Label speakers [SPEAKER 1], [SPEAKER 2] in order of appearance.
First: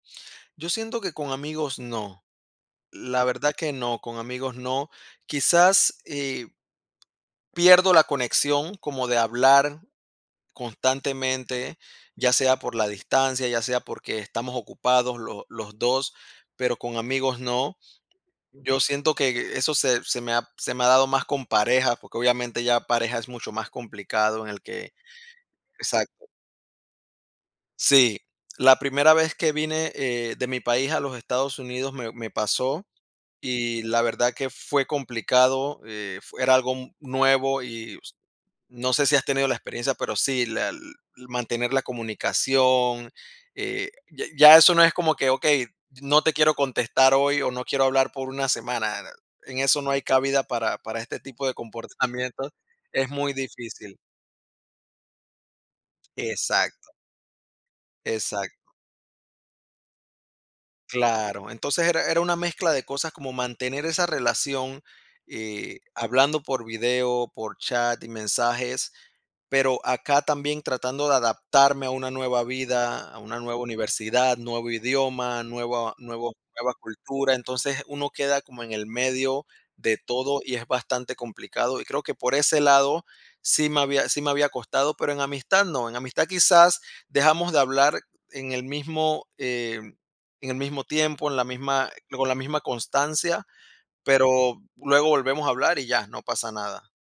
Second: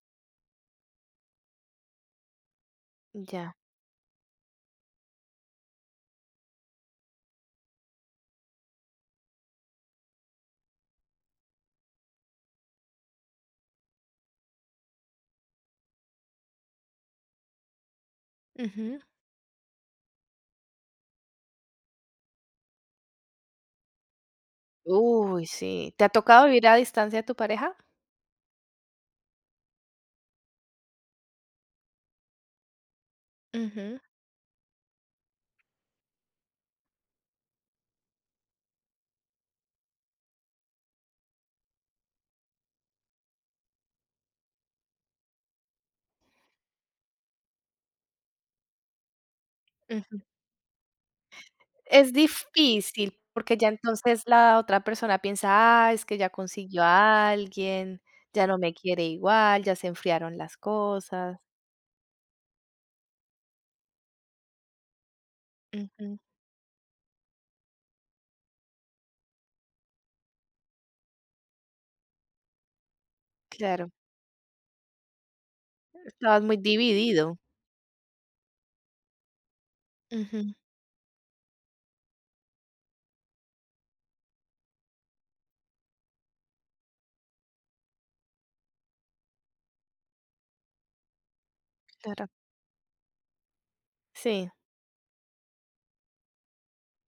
[SPEAKER 1] Yo siento que con amigos no. La verdad
[SPEAKER 2] Ya.
[SPEAKER 1] que no. Con amigos no. Quizás, eh pierdo la conexión como de hablar constantemente, ya sea por la distancia, ya sea porque estamos ocupados los los 2, pero con amigos no. Yo
[SPEAKER 2] Ujú.
[SPEAKER 1] siento que e e eso se se me ha se me ha dado más con pareja, porque obviamente ya pareja es mucho más complicado en el que
[SPEAKER 2] Uy, sí. ¿Te ha
[SPEAKER 1] exacto.
[SPEAKER 2] tocado vivir a distancia de tu pareja?
[SPEAKER 1] Sí. La primera vez que vine, eh, de mi país a los Estados Unidos me me pasó, y
[SPEAKER 2] Ujú.
[SPEAKER 1] la verdad que fue complicado, eh, fu era algo nuevo, y s no sé si has tenido la experiencia, pero sí, la mantener la comunicación, eh, ya ya eso no es como que: "Okey, no te quiero contestar hoy, o, no quiero hablar por una semana". En eso no hay
[SPEAKER 2] Ujú.
[SPEAKER 1] cabida para para este tipo de
[SPEAKER 2] Es
[SPEAKER 1] comportamientos, es
[SPEAKER 2] difícil,
[SPEAKER 1] muy
[SPEAKER 2] porque ya
[SPEAKER 1] difícil.
[SPEAKER 2] entonces la otra persona piensa: "Ah, es que ya consiguió
[SPEAKER 1] Exacto.
[SPEAKER 2] a alguien, ya no
[SPEAKER 1] Exacto.
[SPEAKER 2] me quiere igual, ya se enfriaron las cosas".
[SPEAKER 1] Claro. Entonces era era una mezcla de cosas como mantener esa relación, eh,
[SPEAKER 2] Ujú.
[SPEAKER 1] hablando por video, por chat y mensajes, pero acá también tratando de adaptarme a una nueva vida, a una nueva
[SPEAKER 2] Claro.
[SPEAKER 1] universidad, nuevo idioma, nueva
[SPEAKER 2] E
[SPEAKER 1] nuevo
[SPEAKER 2] estabas muy
[SPEAKER 1] nueva cultura.
[SPEAKER 2] dividido.
[SPEAKER 1] Entonces, uno queda como en el medio de todo
[SPEAKER 2] Ujú.
[SPEAKER 1] y es bastante complicado, y creo que por ese lado sí me había sí me había costado, pero en amistad no. En amistad quizás dejamos de hablar en el mismo, eh, en el mismo tiempo, en la misma
[SPEAKER 2] Claro.
[SPEAKER 1] con la misma constancia.
[SPEAKER 2] Sí.
[SPEAKER 1] Pero luego volvemos a hablar y ya, no pasa nada.